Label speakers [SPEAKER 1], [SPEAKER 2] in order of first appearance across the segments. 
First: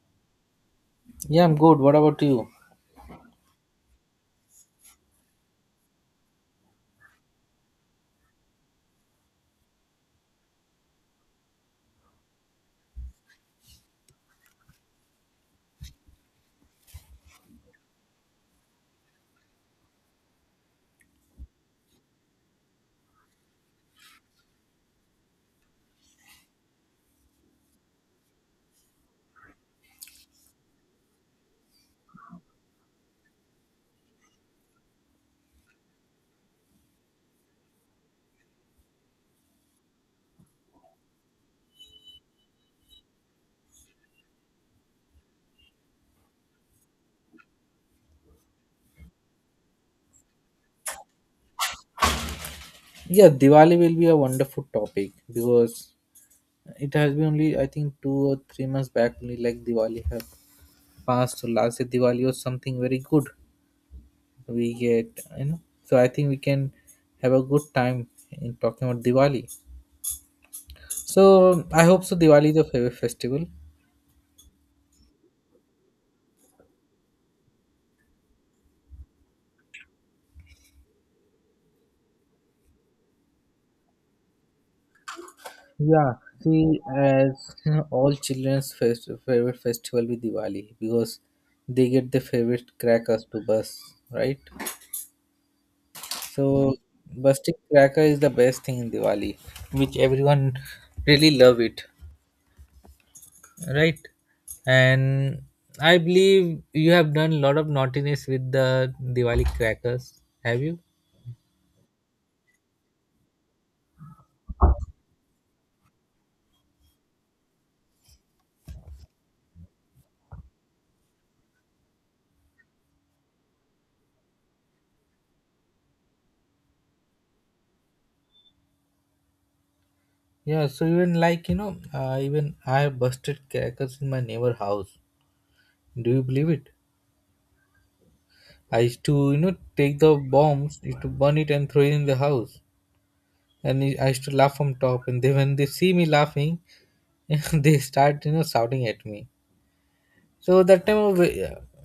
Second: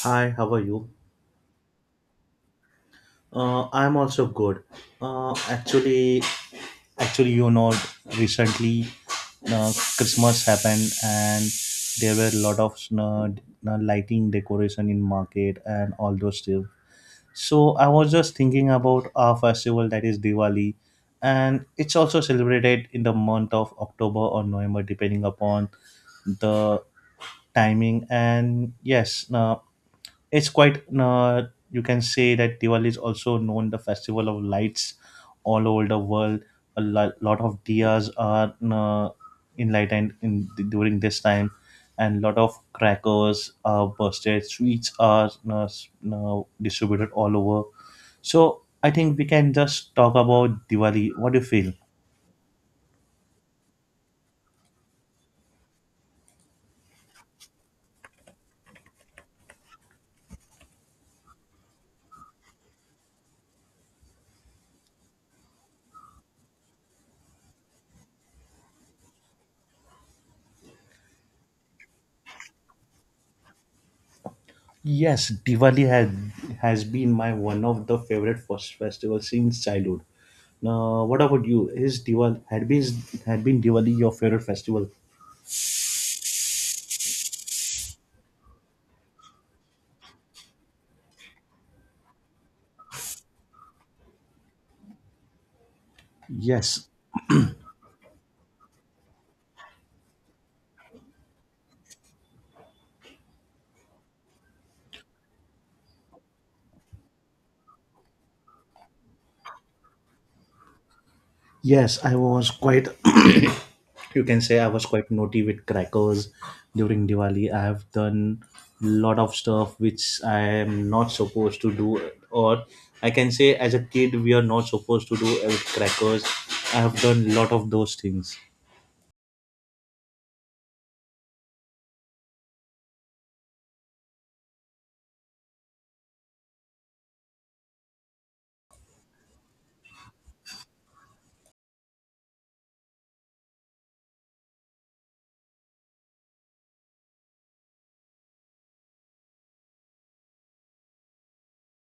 [SPEAKER 1] Hi, how are you?
[SPEAKER 2] Yeah, I'm good. What about you?
[SPEAKER 1] I'm also good. Uh, actually, Actually, you know, recently Christmas happened, and there were a lot of lighting decoration in market and all those stuff. So I was just thinking about our festival that is Diwali, and it's also celebrated in the month of October or November, depending upon the timing. And yes, it's quite you can say that Diwali is also known the festival of lights all over the world. A lot of diyas are enlightened in during this time, and lot of crackers are bursted, sweets are distributed all over. So I think we can just talk about Diwali. What do you feel?
[SPEAKER 2] Yeah, Diwali will be a wonderful topic because it has been only I think 2 or 3 months back only like Diwali have passed. So last year Diwali was something very good. We get you know. So I think we can have a good time in talking about Diwali. So I hope so. Diwali is your favorite festival.
[SPEAKER 1] Yes, Diwali has been my one of the favorite first festival since childhood. Now, what about you? Is Diwali had been Diwali your favorite festival?
[SPEAKER 2] Yeah, see, as you know, all children's fest favorite festival with Diwali because they get their favorite crackers to bus, right? So
[SPEAKER 1] Yes,
[SPEAKER 2] Bustic Cracker is the best thing in Diwali, which everyone really love it, right? And I believe you have done a lot of naughtiness with the Diwali crackers. Have you?
[SPEAKER 1] yes, I was quite. You can say I was quite naughty with crackers during Diwali. I have done lot of stuff which I am not supposed to do, or I can say as a kid we are not supposed to do with crackers. I have done lot of those things.
[SPEAKER 2] Yeah. So even like you know, even I have busted crackers in my neighbor house. Do you believe it? I used to you know take the bombs, used to burn it and throw it in the house, and I used to laugh from top. And they when they see me laughing, they start you know shouting at me. So that time I was,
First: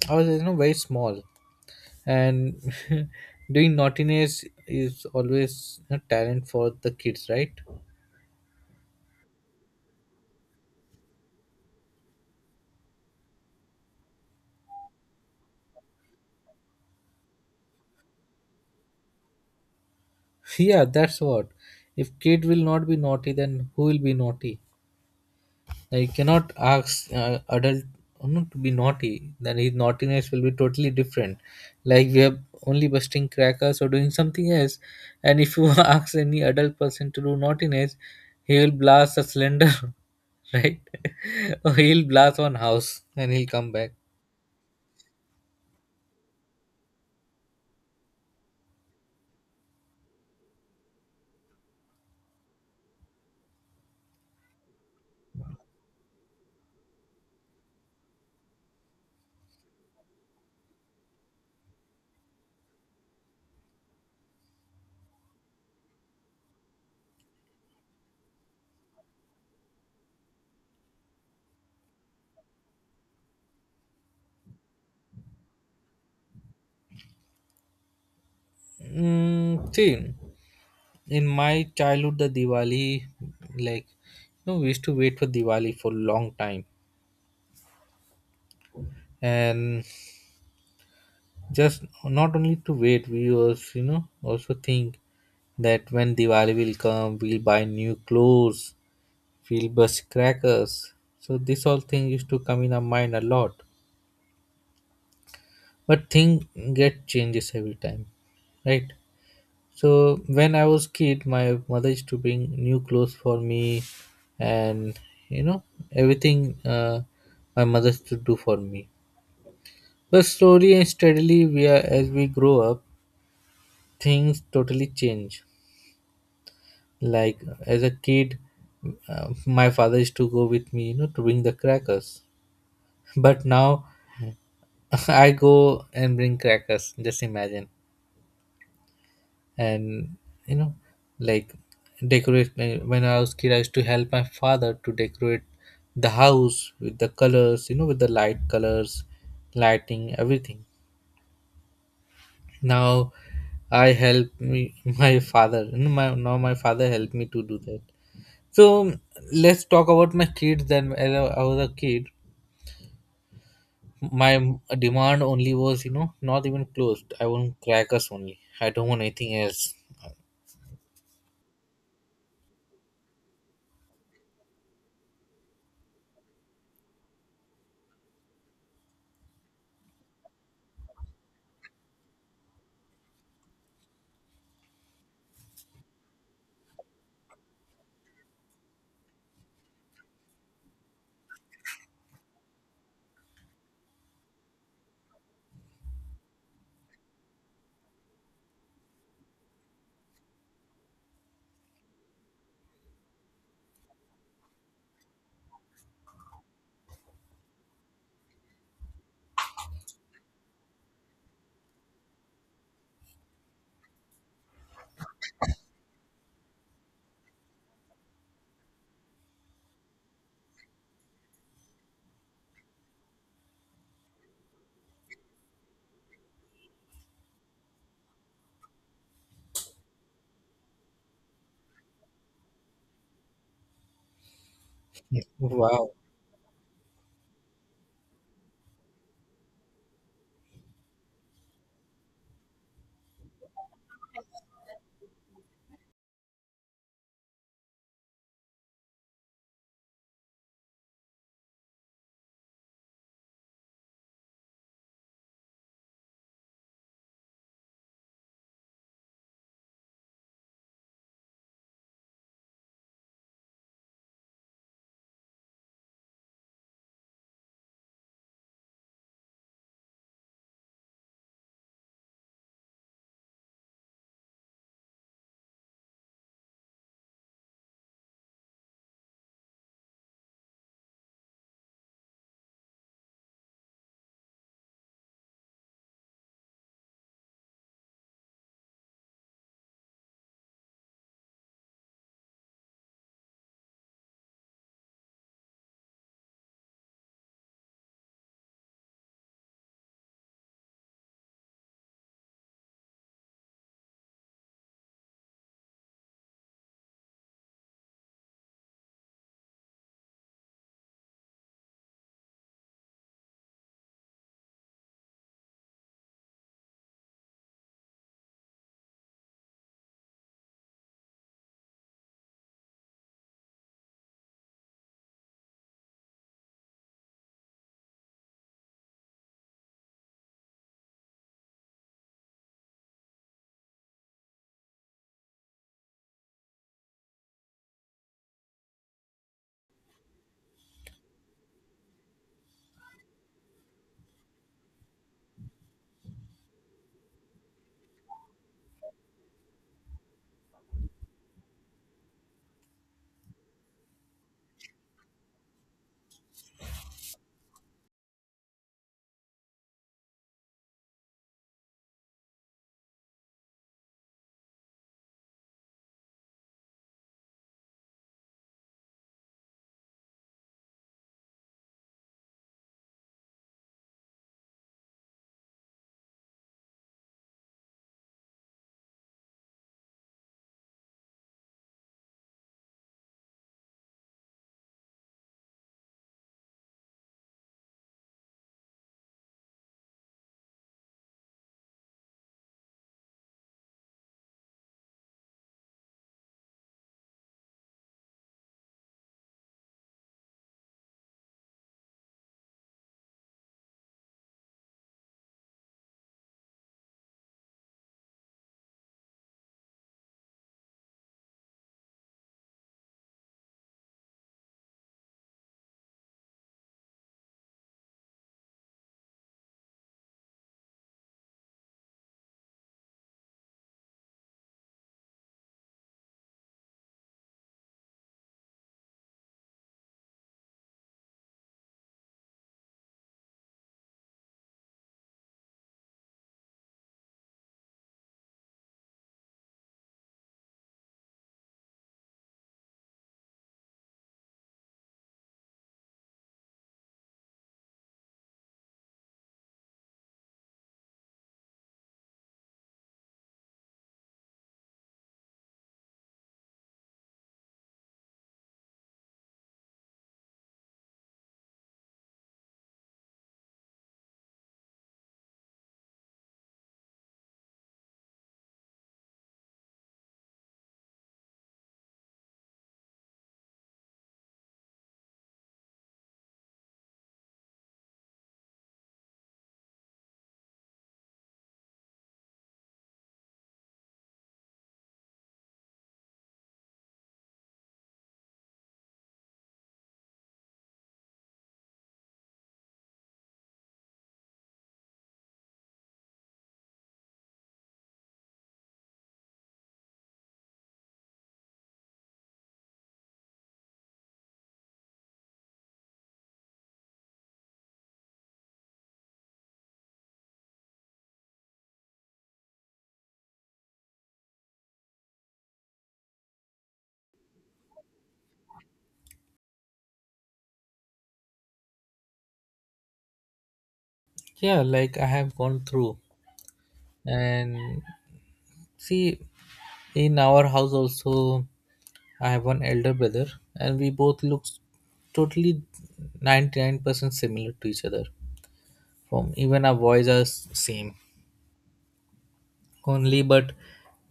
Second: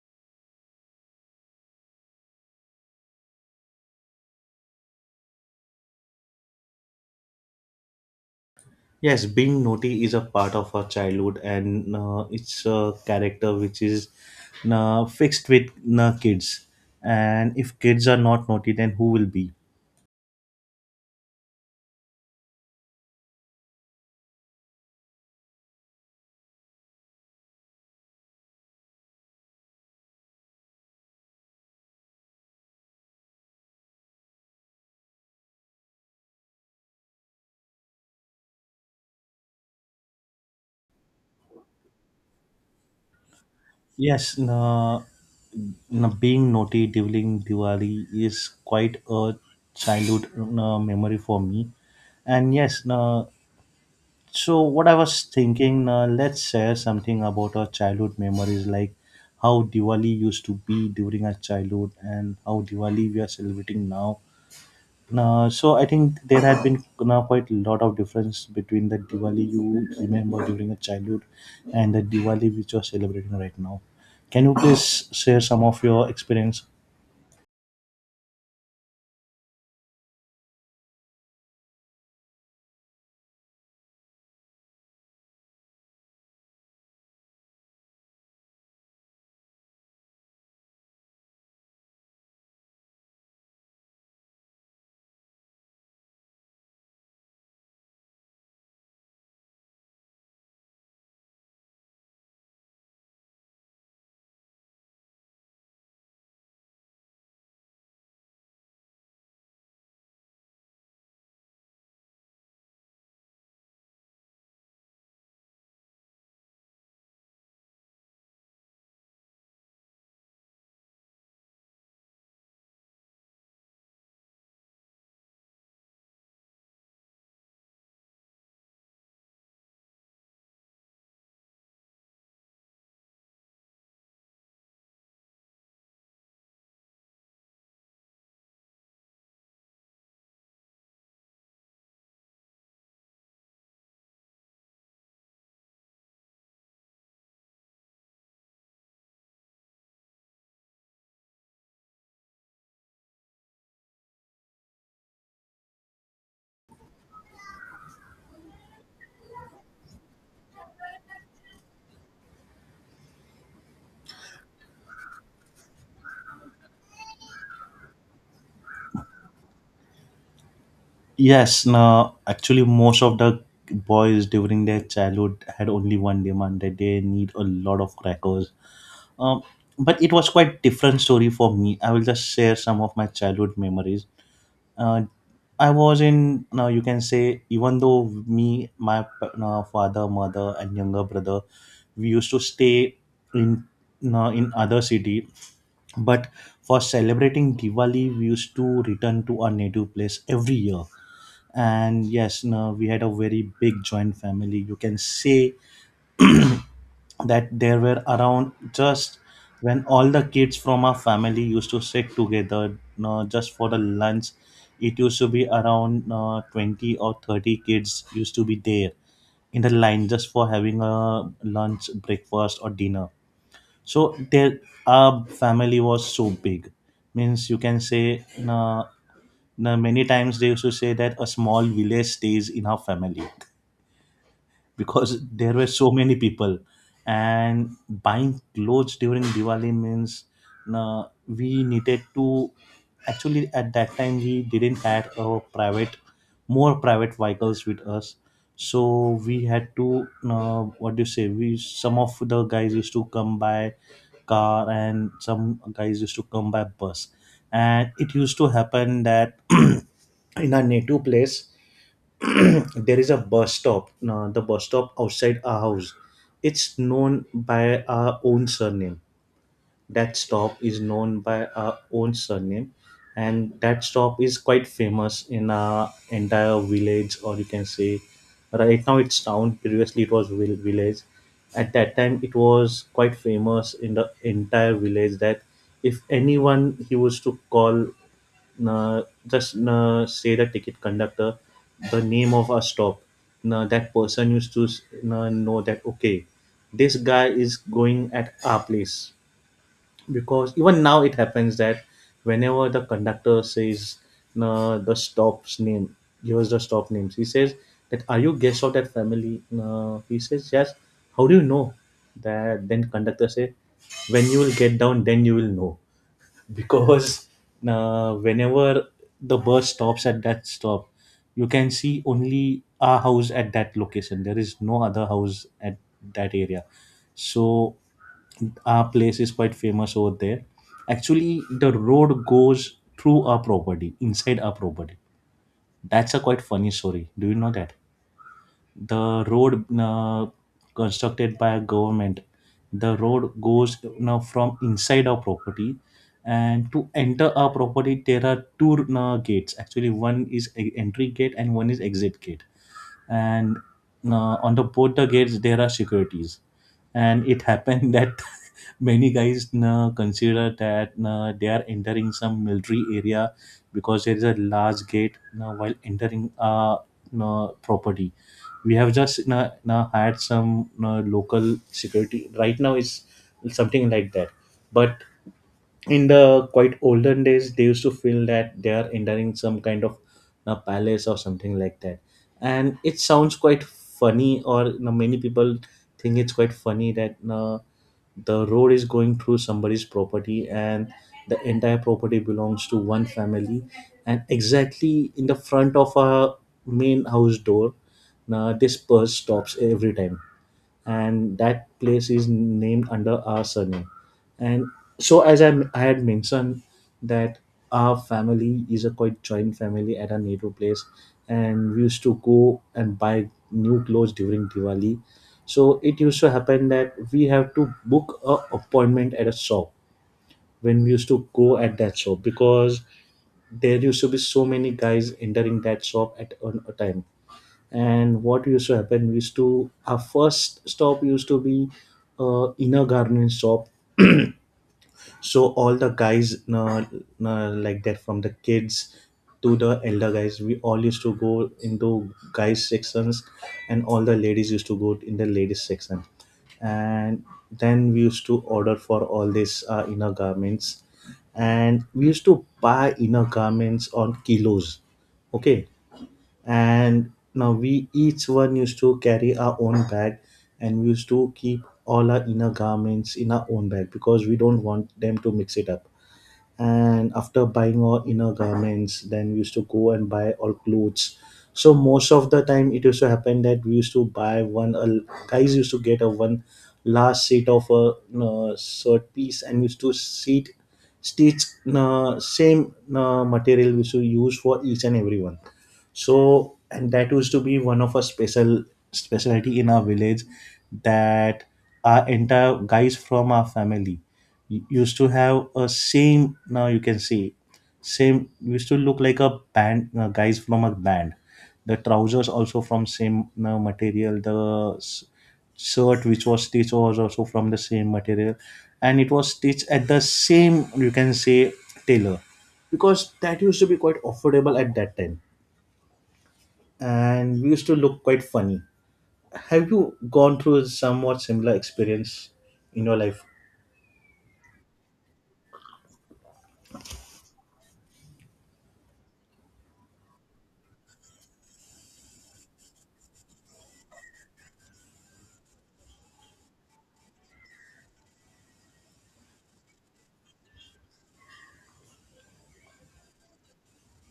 [SPEAKER 2] I was you know very small, and doing naughtiness is always a talent for the kids, right?
[SPEAKER 1] Yes, being naughty is a part of our childhood, and it's a character which is fixed with kids. And if kids are not naughty, then who will be?
[SPEAKER 2] Yeah, that's what. If kid will not be naughty, then who will be naughty? I cannot ask adult not to be naughty. Then his naughtiness will be totally different. Like we are only busting crackers or doing something else. And if you ask any adult person to do naughtiness, he will blast a cylinder, right? Or he'll blast one house and he'll come back.
[SPEAKER 1] Yes, being naughty during Diwali is quite a childhood memory for me. And yes, so what I was thinking, let's share something about our childhood memories, like how Diwali used to be during our childhood and how Diwali we are celebrating now. So I think there had been now quite a lot of difference between the Diwali you remember during your childhood and the Diwali which you are celebrating right now. Can you please share some of your experience?
[SPEAKER 2] See, in my childhood, the Diwali, like, you know, we used to wait for Diwali for long time, and just not only to wait, we also you know also think that when diwali will come, we'll buy new clothes, we'll bust crackers. So this all thing used to come in our mind a lot, but thing get changes every time, right? So when I was kid, my mother used to bring new clothes for me, and you know everything, my mother used to do for me. But slowly and steadily, we are as we grow up, things totally change. Like as a kid, my father used to go with me, you know, to bring the crackers. But now I go and bring crackers. Just imagine, and you know, like decorate. When I was kid, I used to help my father to decorate the house with the colors, you know, with the light colors, lighting, everything. Now I help me, my father. You know, my now my father helped me to do that. So let's talk about my kids. Then as I was a kid, my demand only was you know not even closed. I want crackers only. I don't want anything else.
[SPEAKER 1] Yes, now actually most of the boys during their childhood had only one demand that they need a lot of crackers. Um, but it was quite different story for me. I will just share some of my childhood memories. uh, I was in now you can say even though me my father mother and younger brother we used to stay in in other city, but for celebrating Diwali we used to return to our native place every year. And yes no, we had a very big joint family you can say that there were around just when all the kids from our family used to sit together, just for the lunch it used to be around 20 or 30 kids used to be there in the line just for having a lunch breakfast or dinner. So there our family was so big, means you can say, many times they used to say that a small village stays in our family because there were
[SPEAKER 2] Wow.
[SPEAKER 1] so many people. And buying clothes during diwali means we needed to, actually at that time we didn't had a private, more private vehicles with us, so we had to what do you say, we some of the guys used to come by car and some guys used to come by bus. And it used to happen that in our native place there is a bus stop, the bus stop outside our house. It's known by our own surname, that stop is known by our own surname, and that stop is quite famous in our entire village, or you can say right now it's town, previously it was village. At that time it was quite famous in the entire village that if anyone he was to call, just say the ticket conductor the name of our stop, that person used to know that okay this guy is going at our place. Because even now it happens that whenever the conductor says the stop's name, gives the stop names, he says that are you guest of that family? He says yes. How do you know that? Then conductor say when you will get down, then you will know, because whenever the bus stops at that stop you can see only a house at that location, there is no other house at that area. So our place is quite famous over there. Actually the road goes through our property, inside our property. That's a quite funny story, do you know that the road constructed by a government, the road goes now from inside our property. And to enter our property there are two gates, actually one is entry gate and one is exit gate. And on the both the gates there are securities. And it happened that many guys consider that they are entering some military area, because there is a large gate while entering property. We have just now, now you had some you local security, right now it's something like that. But in the quite olden days they used to feel that they are entering some kind of a palace or something like that. And it sounds quite funny, or you know, many people think it's quite funny that the road is going through somebody's property, and the entire property belongs to one family. And exactly in the front of our main house door, this purse stops every time, and that place is named under our surname. And so as I had mentioned that our family is a quite joint family at our native place, and we used to go and buy new clothes during diwali. So it used to happen that we have to book a appointment at a shop. When we used to go at that shop, because there used to be so many guys entering that shop at one a time. And what used to happen, used to our first stop used to be inner garden shop. So all the guys like that, from the kids to the elder guys, we all used to go into guys sections, and all the ladies used to go in the ladies section. And then we used to order for all these inner garments, and we used to buy inner garments on kilos, okay. And now we each one used to carry our own bag, and we used to keep all our inner garments in our own bag because we don't want them to mix it up. And after buying our inner garments then we used to go and buy all clothes. So most of the time it used to happen that we used to buy one A guys used to get a one last set of a shirt piece and used to seat stitch same material we used to use for each and every one. So and that used to be one of a specialty in our village, that our entire guys from our family used to have a same, now you can see same, used to look like a band, guys from a band. The trousers also from same material, the shirt which was stitched was also from the same material, and it was stitched at the same you can say tailor, because that used to be quite affordable at that time. And we used to look quite funny. Have you gone through somewhat similar experience in your life?
[SPEAKER 2] Yeah, like I have gone through and see in our house also I have one elder brother, and we both look totally 99% similar to each other. From even our voice are same only, but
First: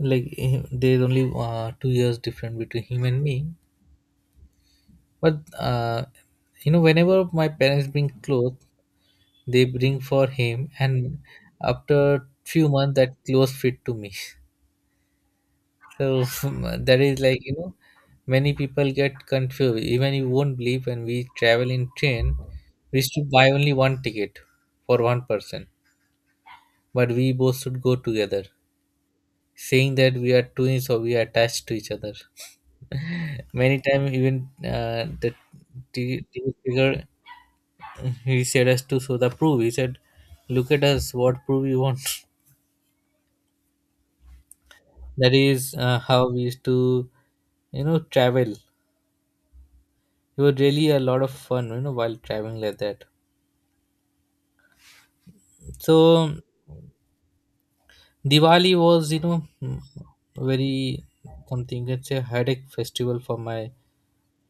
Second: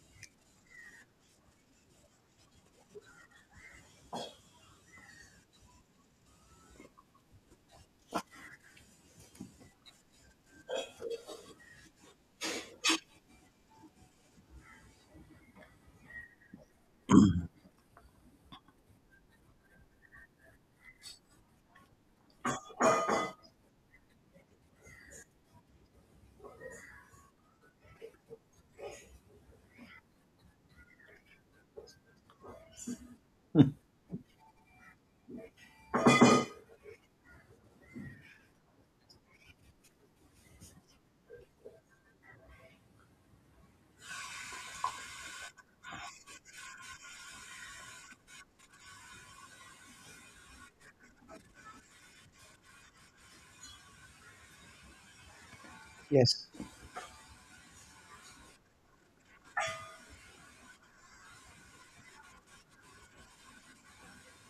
[SPEAKER 2] like there is only 2 years different between him and me. But you know, whenever my parents bring clothes, they bring for him, and after few months, that clothes fit to me. So that is like you know, many people get confused. Even you won't believe when we travel in train, we used to buy only one ticket for one person, but we both should go together, saying that we are twins or we are attached to each other. Many times, even the ticket figure, he said us to show the proof. He said, "Look at us. What proof you want?" That is how we used to, you know, travel. It was really a lot of fun, you know, while traveling like that. So
[SPEAKER 1] Yes.
[SPEAKER 2] Diwali was, you know, very something you can say headache festival for my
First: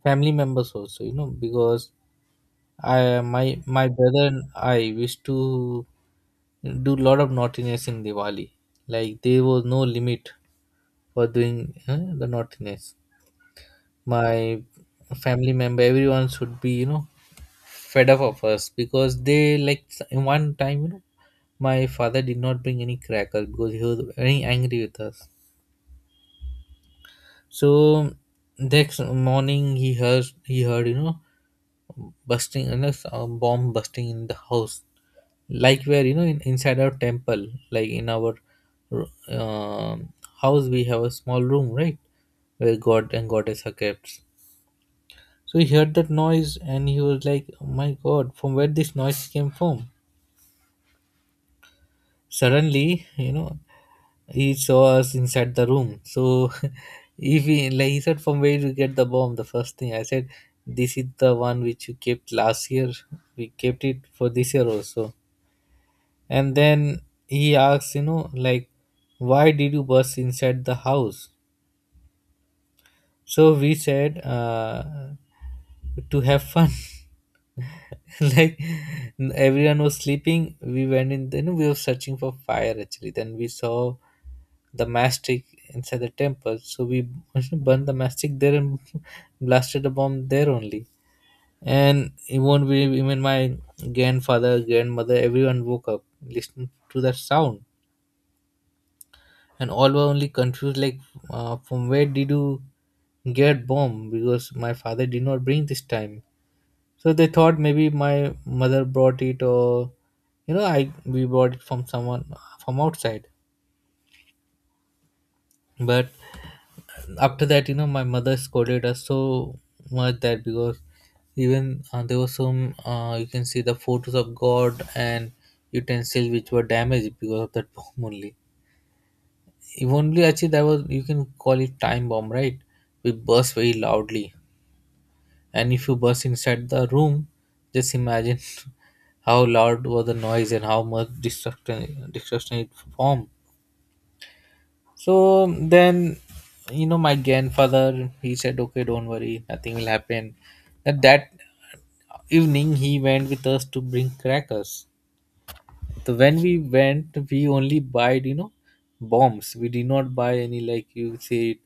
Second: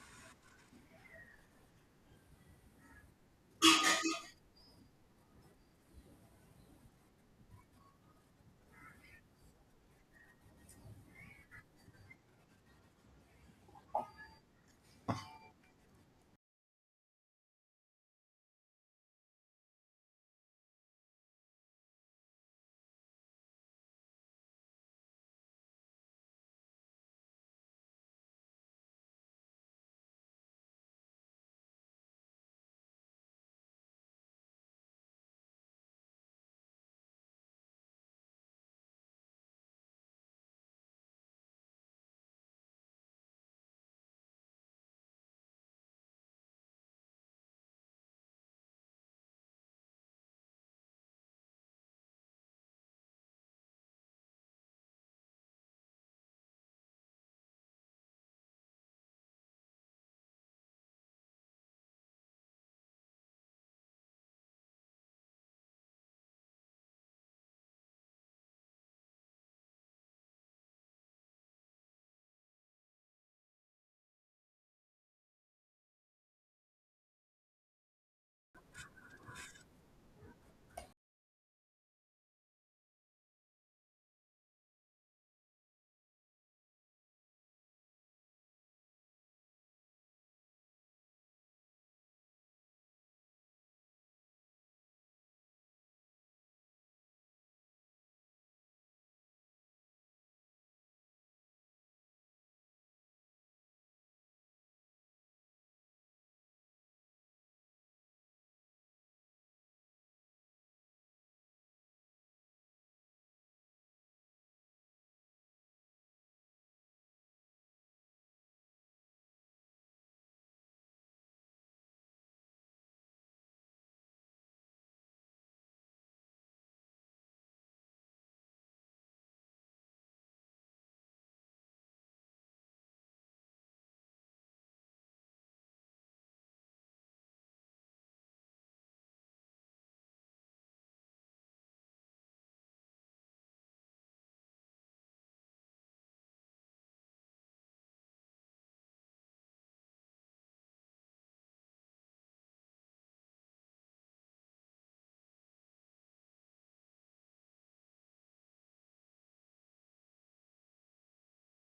[SPEAKER 2] family members also, you know, because I my my brother and I used to do lot of naughtiness in Diwali. Like there was no limit for doing the naughtiness. My family member everyone should be you know fed up of us because they like in one time you know my father did not bring any cracker because he was very angry with us. So next morning he heard you know busting you know, a bomb busting in the house, like where you know inside our temple, like in our um house we have a small room, right, where god and goddess are kept. So he heard that noise and he was like, oh my god, from where this noise came from? Suddenly, you know, he saw us inside the room. So if he, like he said, from where did you get the bomb? The first thing I said, this is the one which you kept last year. We kept it for this year also. And then he asked, you know, like, why did you burst inside the house? So we said, to have fun. Like everyone was sleeping, we went in, then we were searching for fire actually, then we saw the mastic inside the temple, so we burned the mastic there and blasted the bomb there only. And it won't even, we even, my grandfather grandmother everyone woke up listening to that sound. And all were only confused like from where did you get bomb, because my father did not bring this time. So they thought maybe my mother brought it or you know I we brought it from someone from outside. But after that, you know, my mother scolded us so much that because even there was some you can see the photos of God and utensils which were damaged because of that bomb only. If only actually that was you can call it time bomb, right? We burst very loudly. And if you burst inside the room, just imagine how loud was the noise and how much destruction it formed. So then, you know, my grandfather he said, "Okay, don't worry, nothing will happen." At that evening, he went with us to bring crackers. So when we went, we only buyed you know bombs. We did not buy any like you say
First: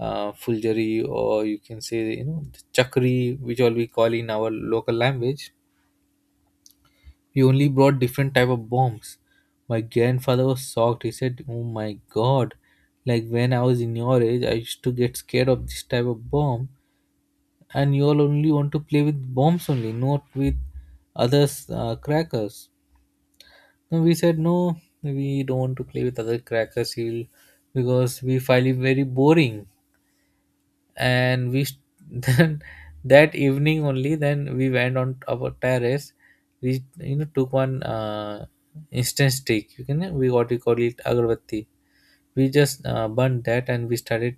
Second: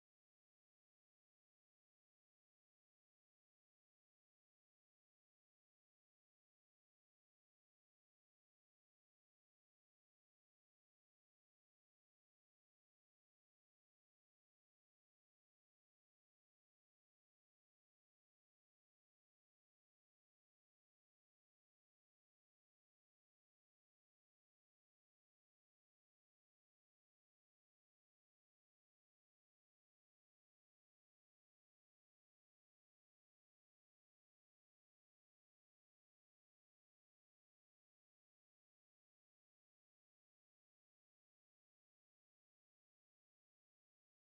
[SPEAKER 2] fulgari, or you can say you know the chakri, which all we call in our local language. We only brought different type of bombs. My grandfather was shocked. He said, "Oh my god! Like when I was in your age, I used to get scared of this type of bomb, and you all only want to play with bombs only, not with others crackers." No, we said no, we don't want to play with other crackers heel because we find it very boring. And then that evening only, then we went on our terrace. We you know took one instant stick. You can we what we call it agarbatti. We just burned that and we started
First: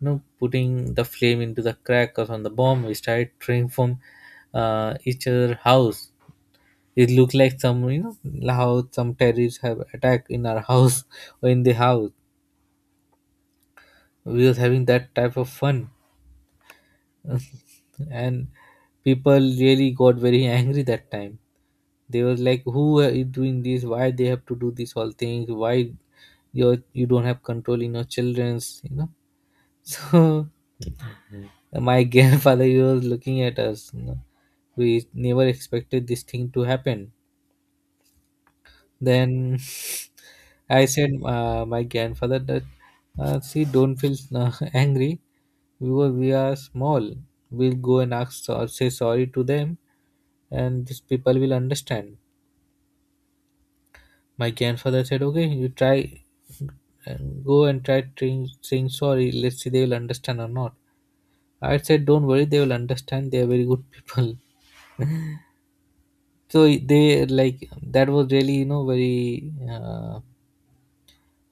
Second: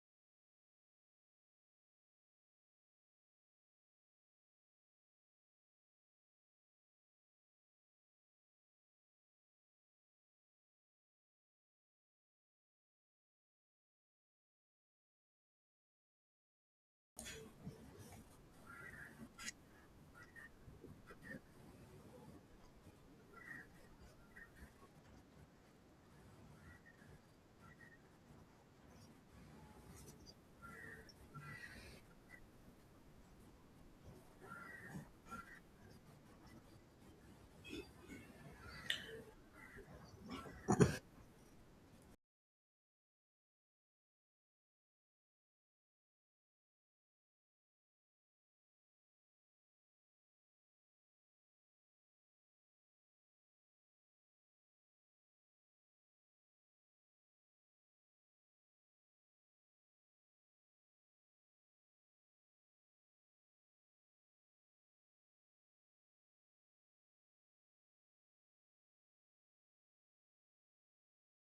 [SPEAKER 2] you know putting the flame into the crackers on the bomb. We started throwing from each other house, it looked like some, you know, how some terrorists have attacked in our house or in the house. We was having that type of fun, and people really got very angry that time. They was like, "Who is doing this? Why they have to do this all things? Why you don't have control in your children's?" You know. So my grandfather he was looking at us. You know, we never expected this thing to happen. Then I said my grandfather that see don't feel angry because we are small. We'll go and ask or say sorry to them, and these people will understand. My grandfather said, "Okay, you try and go and try saying sorry. Let's see they will understand or not." I said, "Don't worry, they will understand. They are very good people." So they like that was really you know very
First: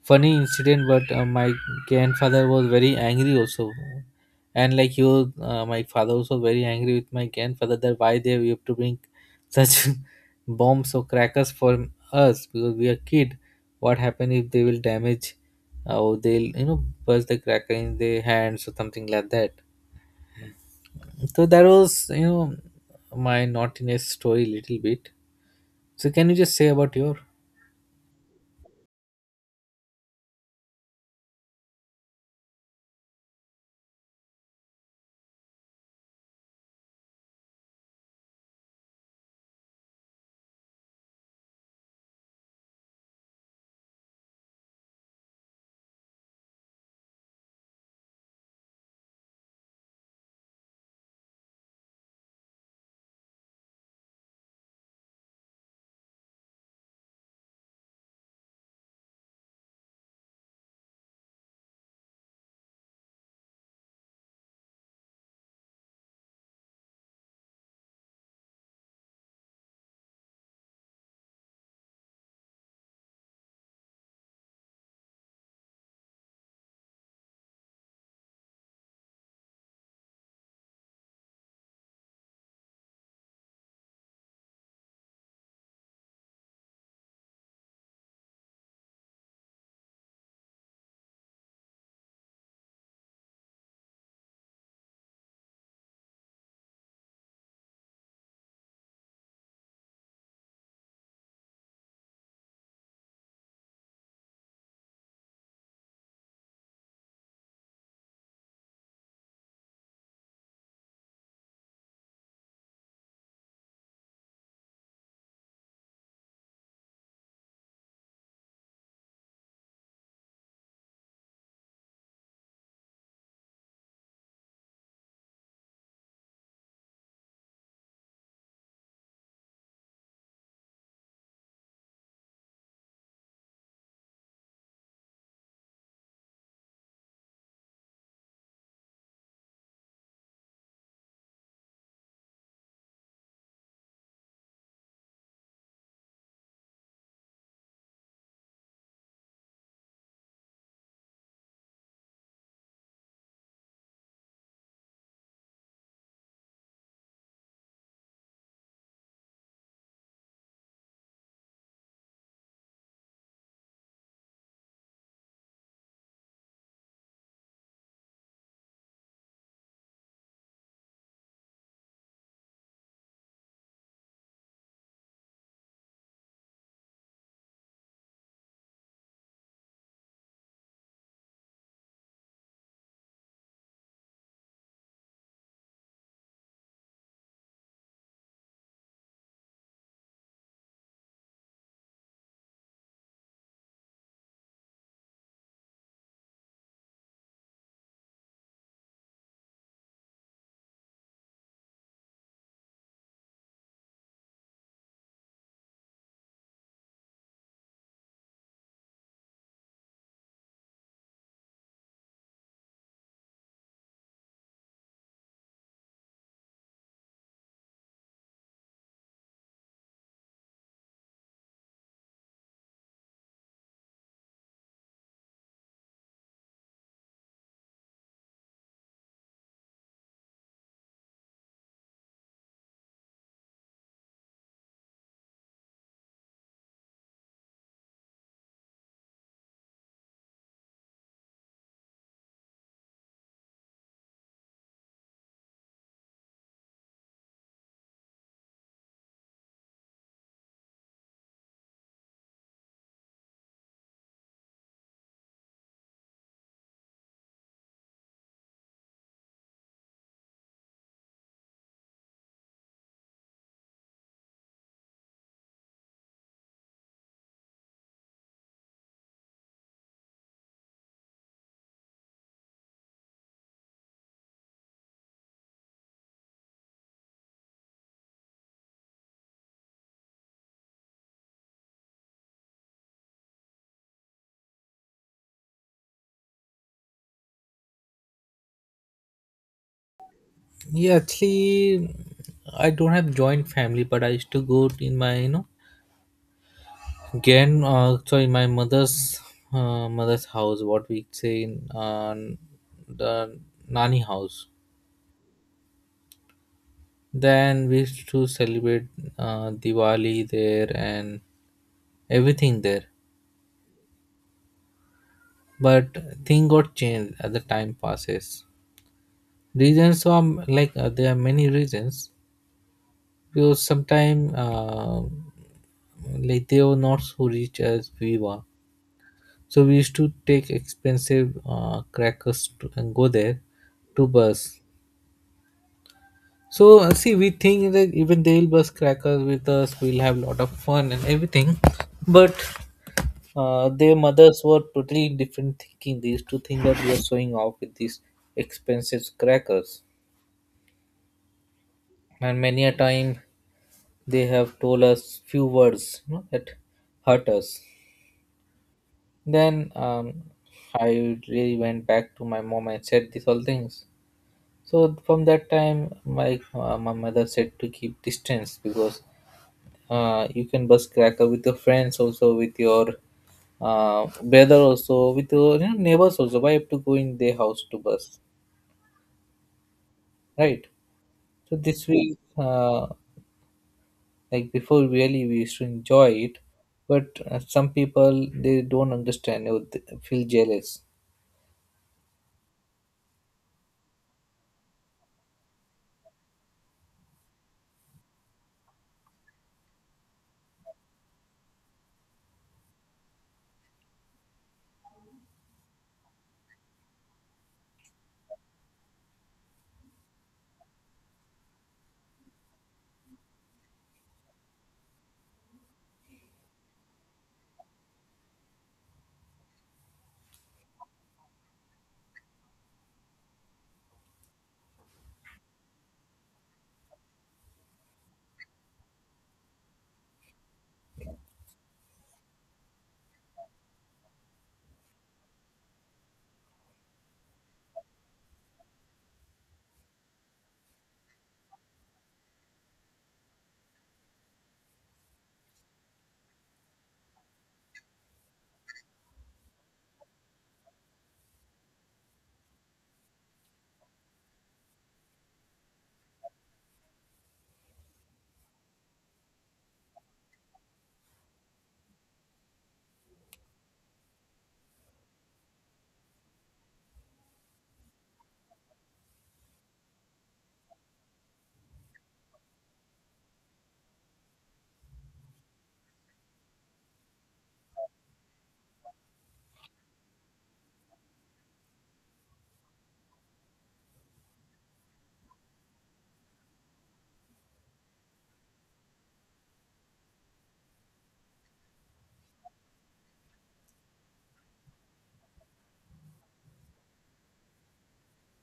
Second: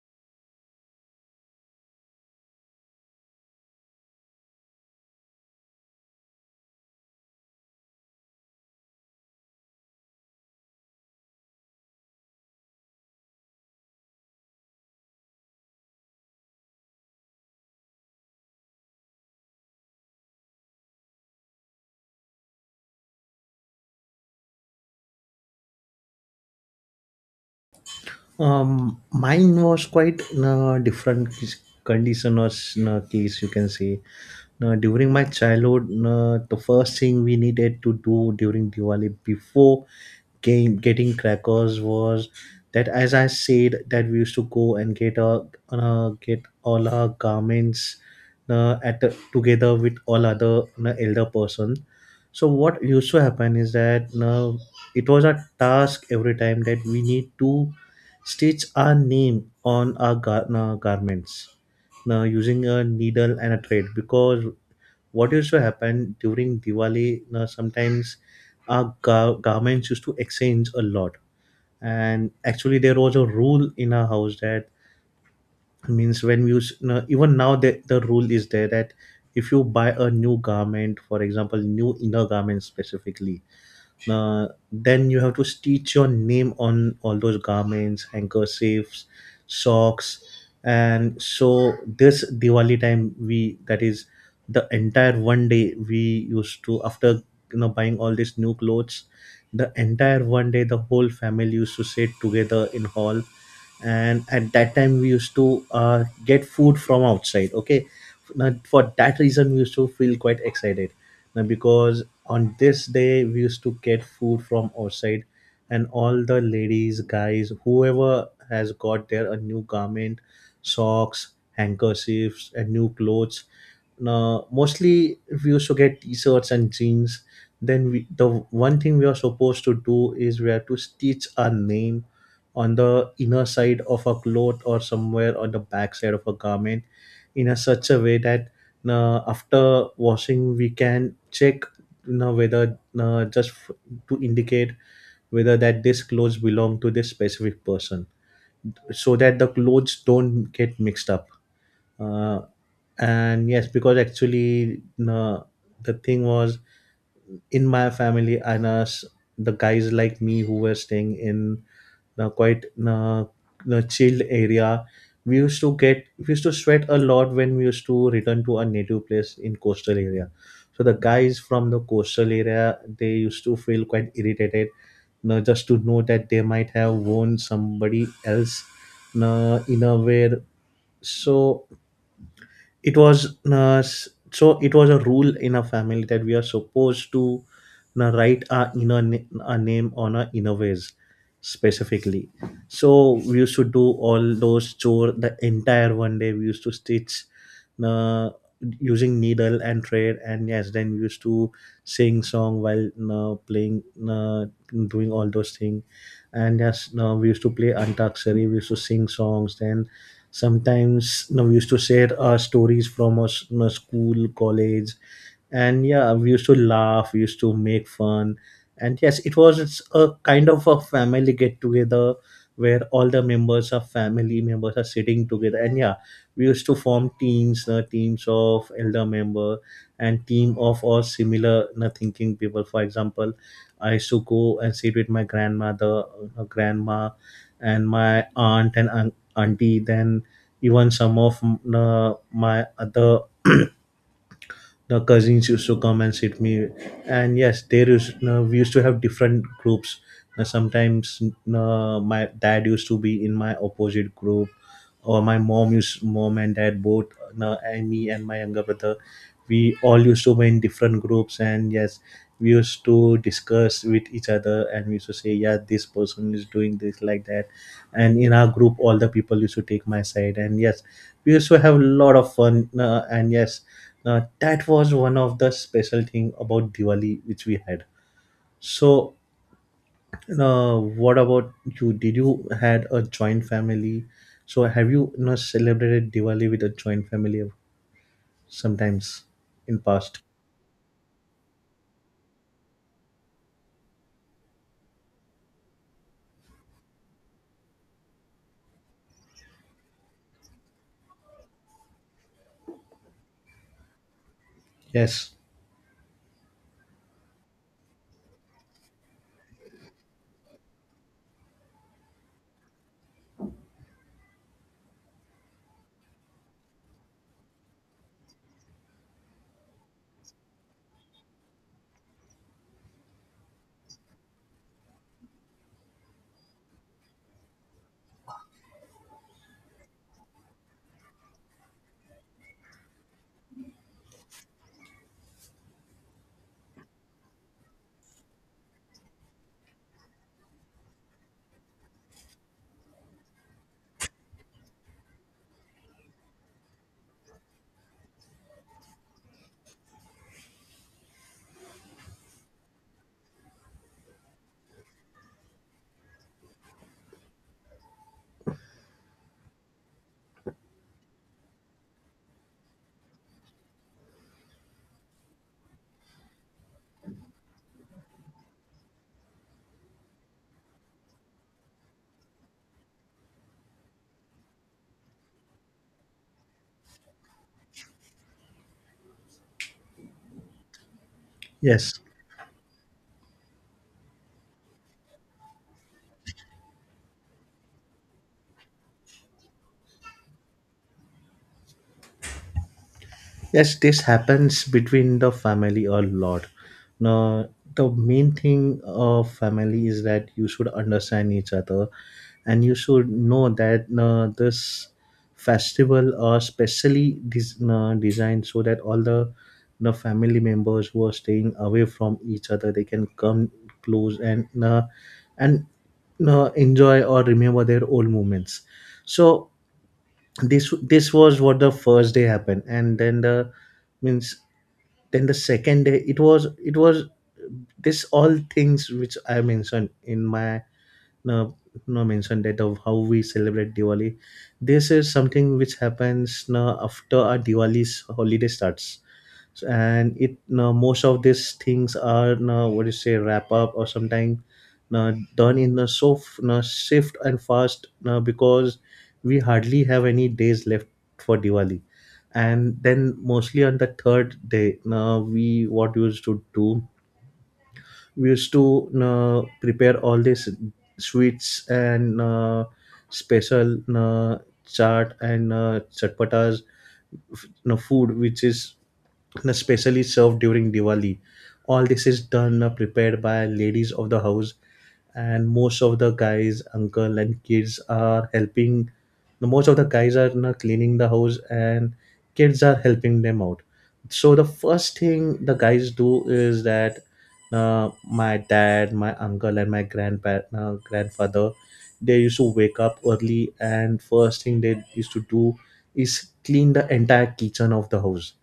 [SPEAKER 2] funny incident, but my grandfather was very angry also. And like he was my father also very angry with my grandfather that why they we have to bring such bombs or crackers for us because we are kid. What happen if they will damage or they'll you know burst the cracker in their hands or something like that. So that was you know my naughtiness story little bit. So can you just say about your.
[SPEAKER 1] Mine was quite different condition or case you can say. During my childhood, the first thing we needed to do during Diwali before getting crackers was that, as I said, that we used to go and get our get all our garments at together with all other elder person. So what used to happen is that it was a task every time that we need to stitch are name on our garments na, using a needle and a thread. Because what used to happen during Diwali, na, sometimes our garments used to exchange a lot. And actually, there was a rule in our house that means when we use, na, even now, the rule is there that if you buy a new garment, for example, new inner garment specifically, then you have to stitch your name on all those garments, handkerchiefs, socks. And so this Diwali time we, that is, the entire one day we used to, after you know, buying all these new clothes, the entire one day the whole family used to sit together in hall. And at that time we used to get food from outside, okay? Now, for that reason we used to feel quite excited now, because on this day we used to get food from outside. And all the ladies, guys, whoever has got their a new garment, socks, handkerchiefs and new clothes, now mostly we used to get t-shirts and jeans. Then we, the one thing we are supposed to do is we have to stitch our name on the inner side of a cloth or somewhere on the back side of a garment, in a such a way that after washing we can check, you know, whether to indicate whether that this clothes belong to this specific person, so that the clothes don't get mixed up. uh, and yes, because actually, uh, the thing was, in my family and us, the guys like me who were staying in quite the chilled area. We used to sweat a lot when we used to return to our native place in coastal area. So the guys from the coastal area they used to feel quite irritated, know, just to know that they might have won somebody else, know, in a way. So it was so it was a rule in a family that we are supposed to write our our name on our inner ways specifically. So we used to do all those chore, the entire one day we used to stitch uh, using needle and thread. And yes, then we used to sing song while playing, uh, doing all those things. And yes, we used to play antaksari, we used to sing songs. Then sometimes you know, we used to share our stories from you know, school, college. And yeah, we used to laugh, we used to make fun. And yes, it's a kind of a family get together where all the members of family members are sitting together. And yeah, we used to form teams, teams of elder member, and team of all similar thinking people. For example, I used to go and sit with my grandmother, grandma, and my aunt and auntie. Then even some of my other, the cousins used to come and sit me. And yes, there is we used to have different groups. Now, sometimes my dad used to be in my opposite group, or my mom used, mom and dad both, and me and my younger brother, we all used to be in different groups. And yes, we used to discuss with each other and we used to say, yeah, this person is doing this like that. And in our group all the people used to take my side. And yes, we used to have a lot of fun, and yes, that was one of the special thing about Diwali which we had. So, what about you? Did you had a joint family? So, have you, you know, celebrated Diwali with a joint family sometimes in past?
[SPEAKER 2] Yeah, actually, I don't have joint family, but I used to go in my you know again, sorry my mother's mother's house, what we say in the nanny house.
[SPEAKER 1] Yes.
[SPEAKER 2] Then we used to celebrate Diwali there and everything there. But thing got changed as the time passes. Reasons are like there are many reasons, because sometimes like they were not so rich as we were. So we used to take expensive crackers to, and go there to bus. So see, we think that even they'll bus crackers with us, we'll have lot of fun and everything. But their mothers were totally in different thinking. They used to think that we are showing off with these expensive crackers. And many a time they have told us few words you know, that hurt us. Then I really went back to my mom and said these all things. So from that time, my mother said to keep distance because you can bust cracker with your friends also, with your brother also, with your you know, neighbors also. Why have to go in their house to bust, right? So this
[SPEAKER 1] Yes.
[SPEAKER 2] way, like before, really we used to enjoy it, but some people they don't understand. They would feel jealous.
[SPEAKER 1] Yes, this happens between the family a lot. Now, the main thing of family is that you should understand each other, and you should know that this festival are specially designed so that all the family members who are staying away from each other they can come close and enjoy or remember their old moments. So this was what the first day happened. And then the, means, then the second day it was, this all things which I mentioned in my, no, no, mentioned that of how we celebrate Diwali. This is something which happens now after our Diwali's holiday starts. And it now most of these things are now what do you say wrap up or sometime now done in a now shift and fast now, because we hardly have any days left for Diwali. And then mostly on the third day now we what we used to do, we used to prepare all these sweets and special chaat and chatpatas, no, food which is and especially served during Diwali. All this is done, prepared by ladies of the house, and most of the guys, uncle, and kids are helping. The Most of the guys are now cleaning the house, and kids are helping them out. So the first thing the guys do is that my dad, my uncle, and my grandfather, they used to wake up early, and first thing they used to do is clean the entire kitchen of the house.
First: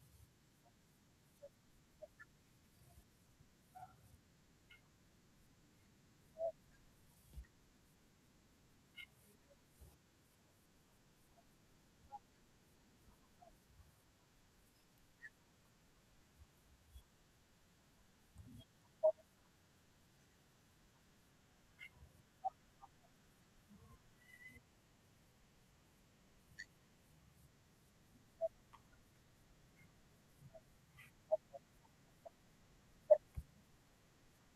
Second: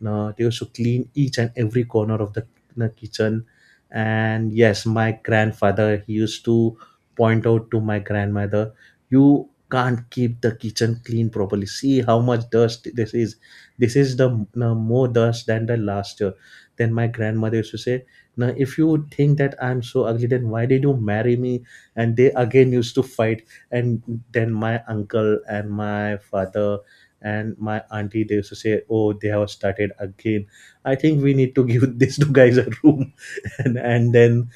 [SPEAKER 1] No, they used to clean each and every corner of the kitchen. And yes, my grandfather he used to point out to my grandmother, "You can't keep the kitchen clean properly. See how much dust this is. This is the, no, more dust than the last year." Then my grandmother used to say, "Now, if you think that I'm so ugly, then why did you marry me?" And they again used to fight. And then my uncle and my father and my auntie, they used to say, oh, they have started again, I think we need to give these two guys a room. And then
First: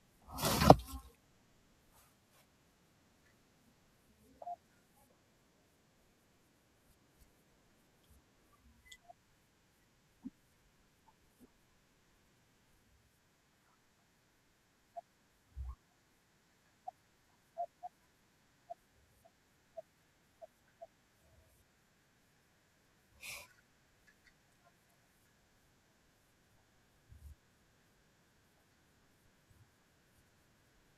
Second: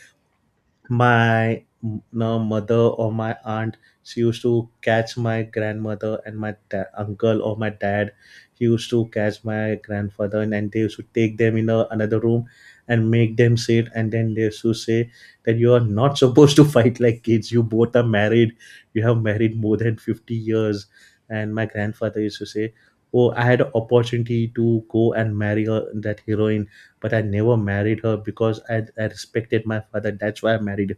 [SPEAKER 1] my, no, mother, or my aunt, she used to catch my grandmother, and my uncle, or my dad, he used to catch my grandfather, and they used to take them in a, another room and make them sit. And then they used to say that you are not supposed to fight like kids, you both are married, you have married more than 50 years. And my grandfather used to say, oh, I had an opportunity to go and marry her, that heroine, but I never married her because I respected my father. That's why I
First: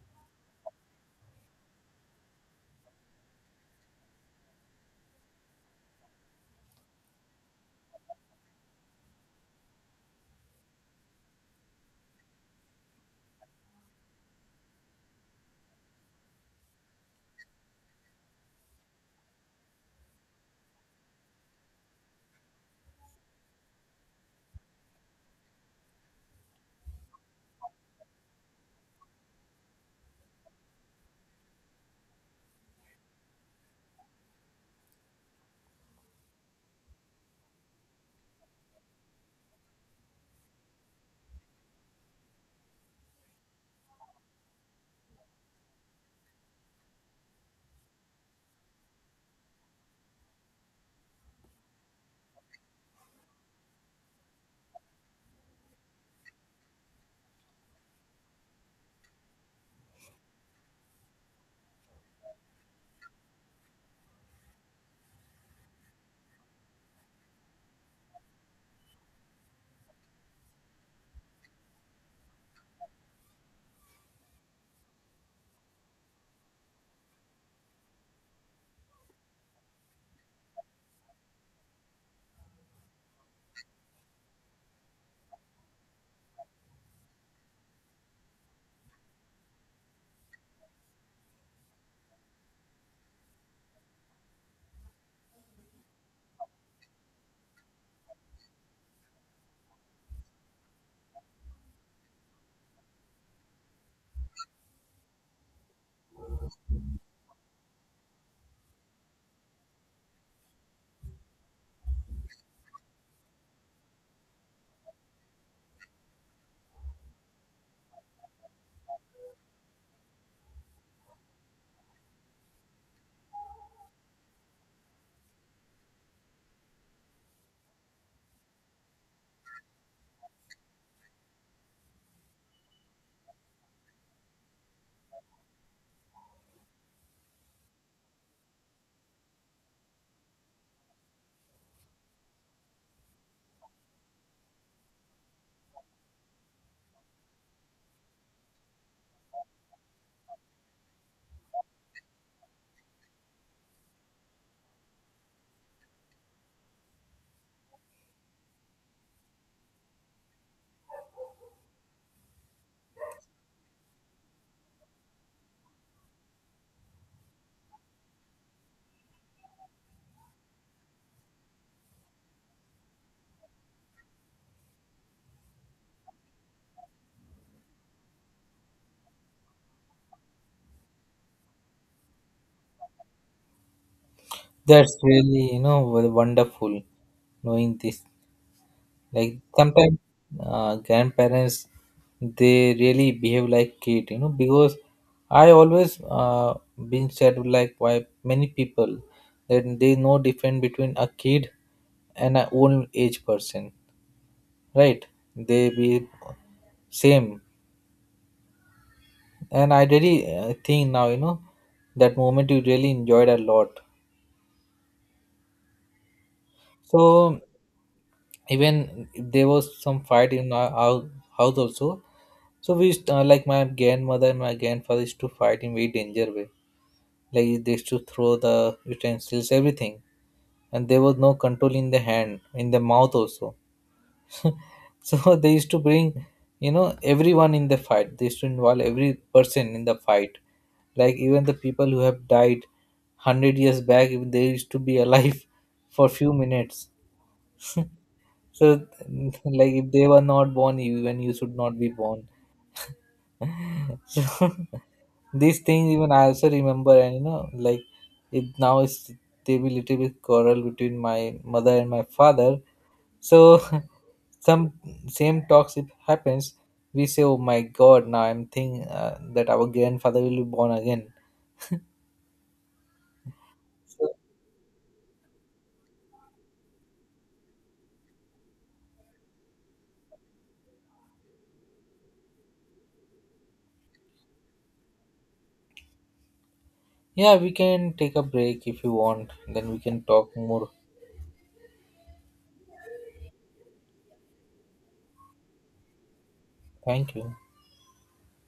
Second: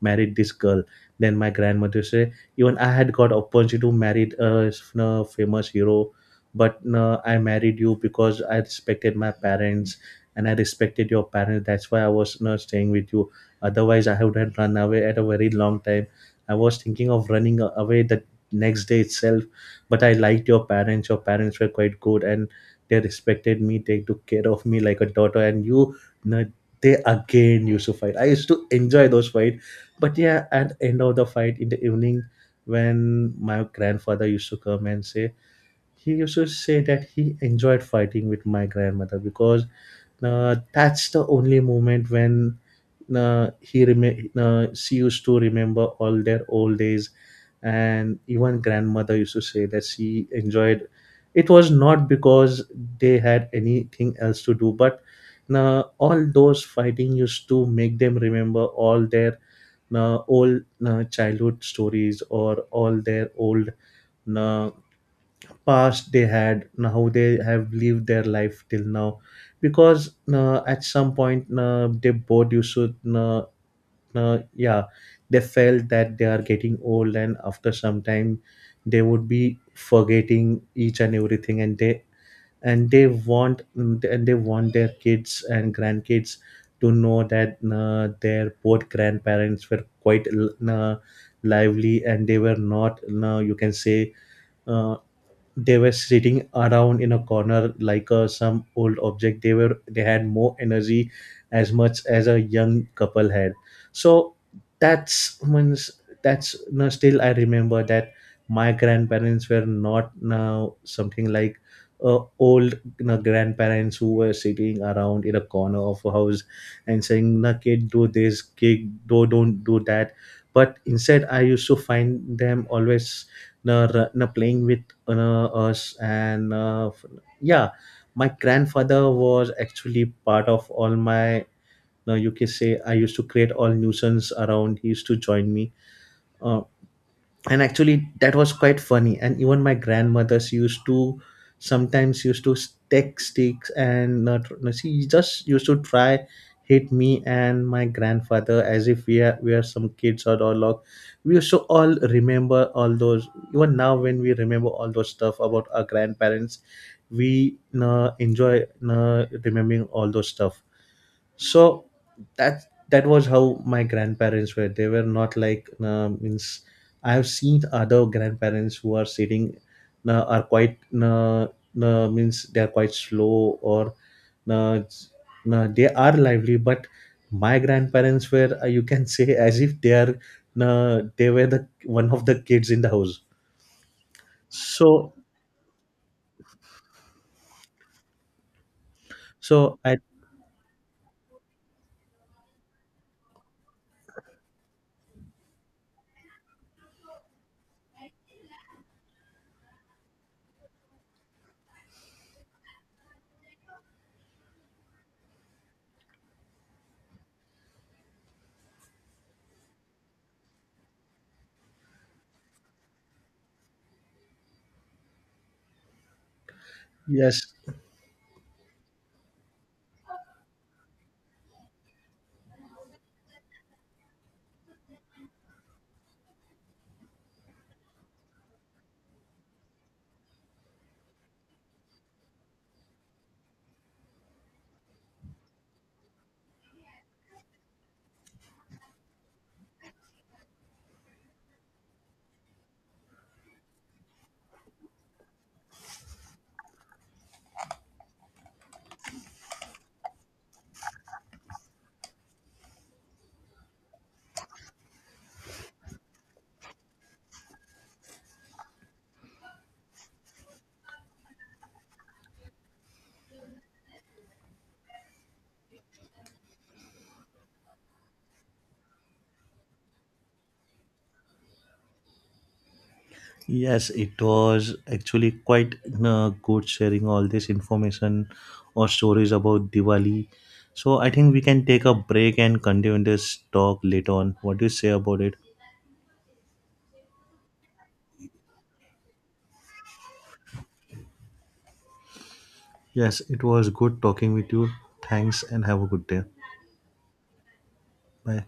[SPEAKER 1] married this girl. Then my grandmother say, even I had got opportunity to marry a famous hero, but no, I married you because I respected my parents, and I respected your parents. That's why I was not staying with you, otherwise I would have run away at a very long time. I was thinking of running away the next day itself. But I liked your parents, your parents were quite good, and they respected me, they took care of me like a daughter and you. No, they again used to fight. I used to enjoy those fight. But yeah, at end of the fight in the evening when my grandfather used to come and say, he used to say that he enjoyed fighting with my grandmother, because that's the only moment when she used to remember all their old days. And even grandmother used to say that she enjoyed. It was not because they had anything else to do, but now all those fighting used to make them remember all their old childhood stories or all their old uh, past they had, how they have lived their life till now. Because at some point they both you should yeah, they felt that they are getting old and after some time they would be forgetting each and everything. And they and they want, and they want their kids and grandkids to know that their both grandparents were quite uh, lively, and they were not, you can say uh, they were sitting around in a corner like some old object. They were they had more energy as much as a young couple had. So that's means, that's, no, still I remember that my grandparents were not now something like old, you know, grandparents who were sitting around in a corner of a house and saying, na, kid do this, kid do, don't do that. But instead I used to find them always, na, na, playing with us and yeah, my grandfather was actually part of all my you can say, I used to create all nuisance around, he used to join me, uh, and actually that was quite funny. And even my grandmothers used to sometimes used to take sticks and not, no, she just used to try hit me and my grandfather as if we are some kids or all log. We used to all remember all those, even now when we remember all those stuff about our grandparents we enjoy remembering all those stuff. So that that was how my grandparents were. They were not like means, I have seen other grandparents who are sitting are quite means they are quite slow, or uh, they are lively. But my grandparents were, you can say as if they are they were the one of the kids in the house.
[SPEAKER 2] That's
[SPEAKER 1] So
[SPEAKER 2] really you know very wonderful knowing this. Like
[SPEAKER 1] so
[SPEAKER 2] sometimes
[SPEAKER 1] I
[SPEAKER 2] grandparents they really behave like kid, you know, because I always been said like by many people that they know difference between a kid and an old age person, right? They be same, and I really think now you know that moment you really enjoyed a lot. So
[SPEAKER 1] yes.
[SPEAKER 2] even there was some fight in our house also, so we used, like my grandmother and my grandfather used to fight in very danger way, like they used to throw the utensils everything, and there was no control in the hand in the mouth also. So they used to bring you know everyone in the fight, they used to involve every person in the fight, like even the people who have died 100 years back if they used to be alive for few minutes. So, like, if they were not born, even you should not be born. So, these things even I also remember, and you know, like, it now is there be little bit quarrel between my mother and my father. So, some same talks if happens, we say, "Oh my God!" Now I'm thinking that our grandfather will be born again.
[SPEAKER 1] Yes, it was actually quite good sharing all this information or stories about Diwali. So I think we can take a break and continue this talk later on. What do you say about it?
[SPEAKER 2] Yeah, we can take a break if you want. Then we can talk more.
[SPEAKER 1] Yes, it was good talking with you. Thanks and have a good day.
[SPEAKER 2] Thank you.
[SPEAKER 1] Bye.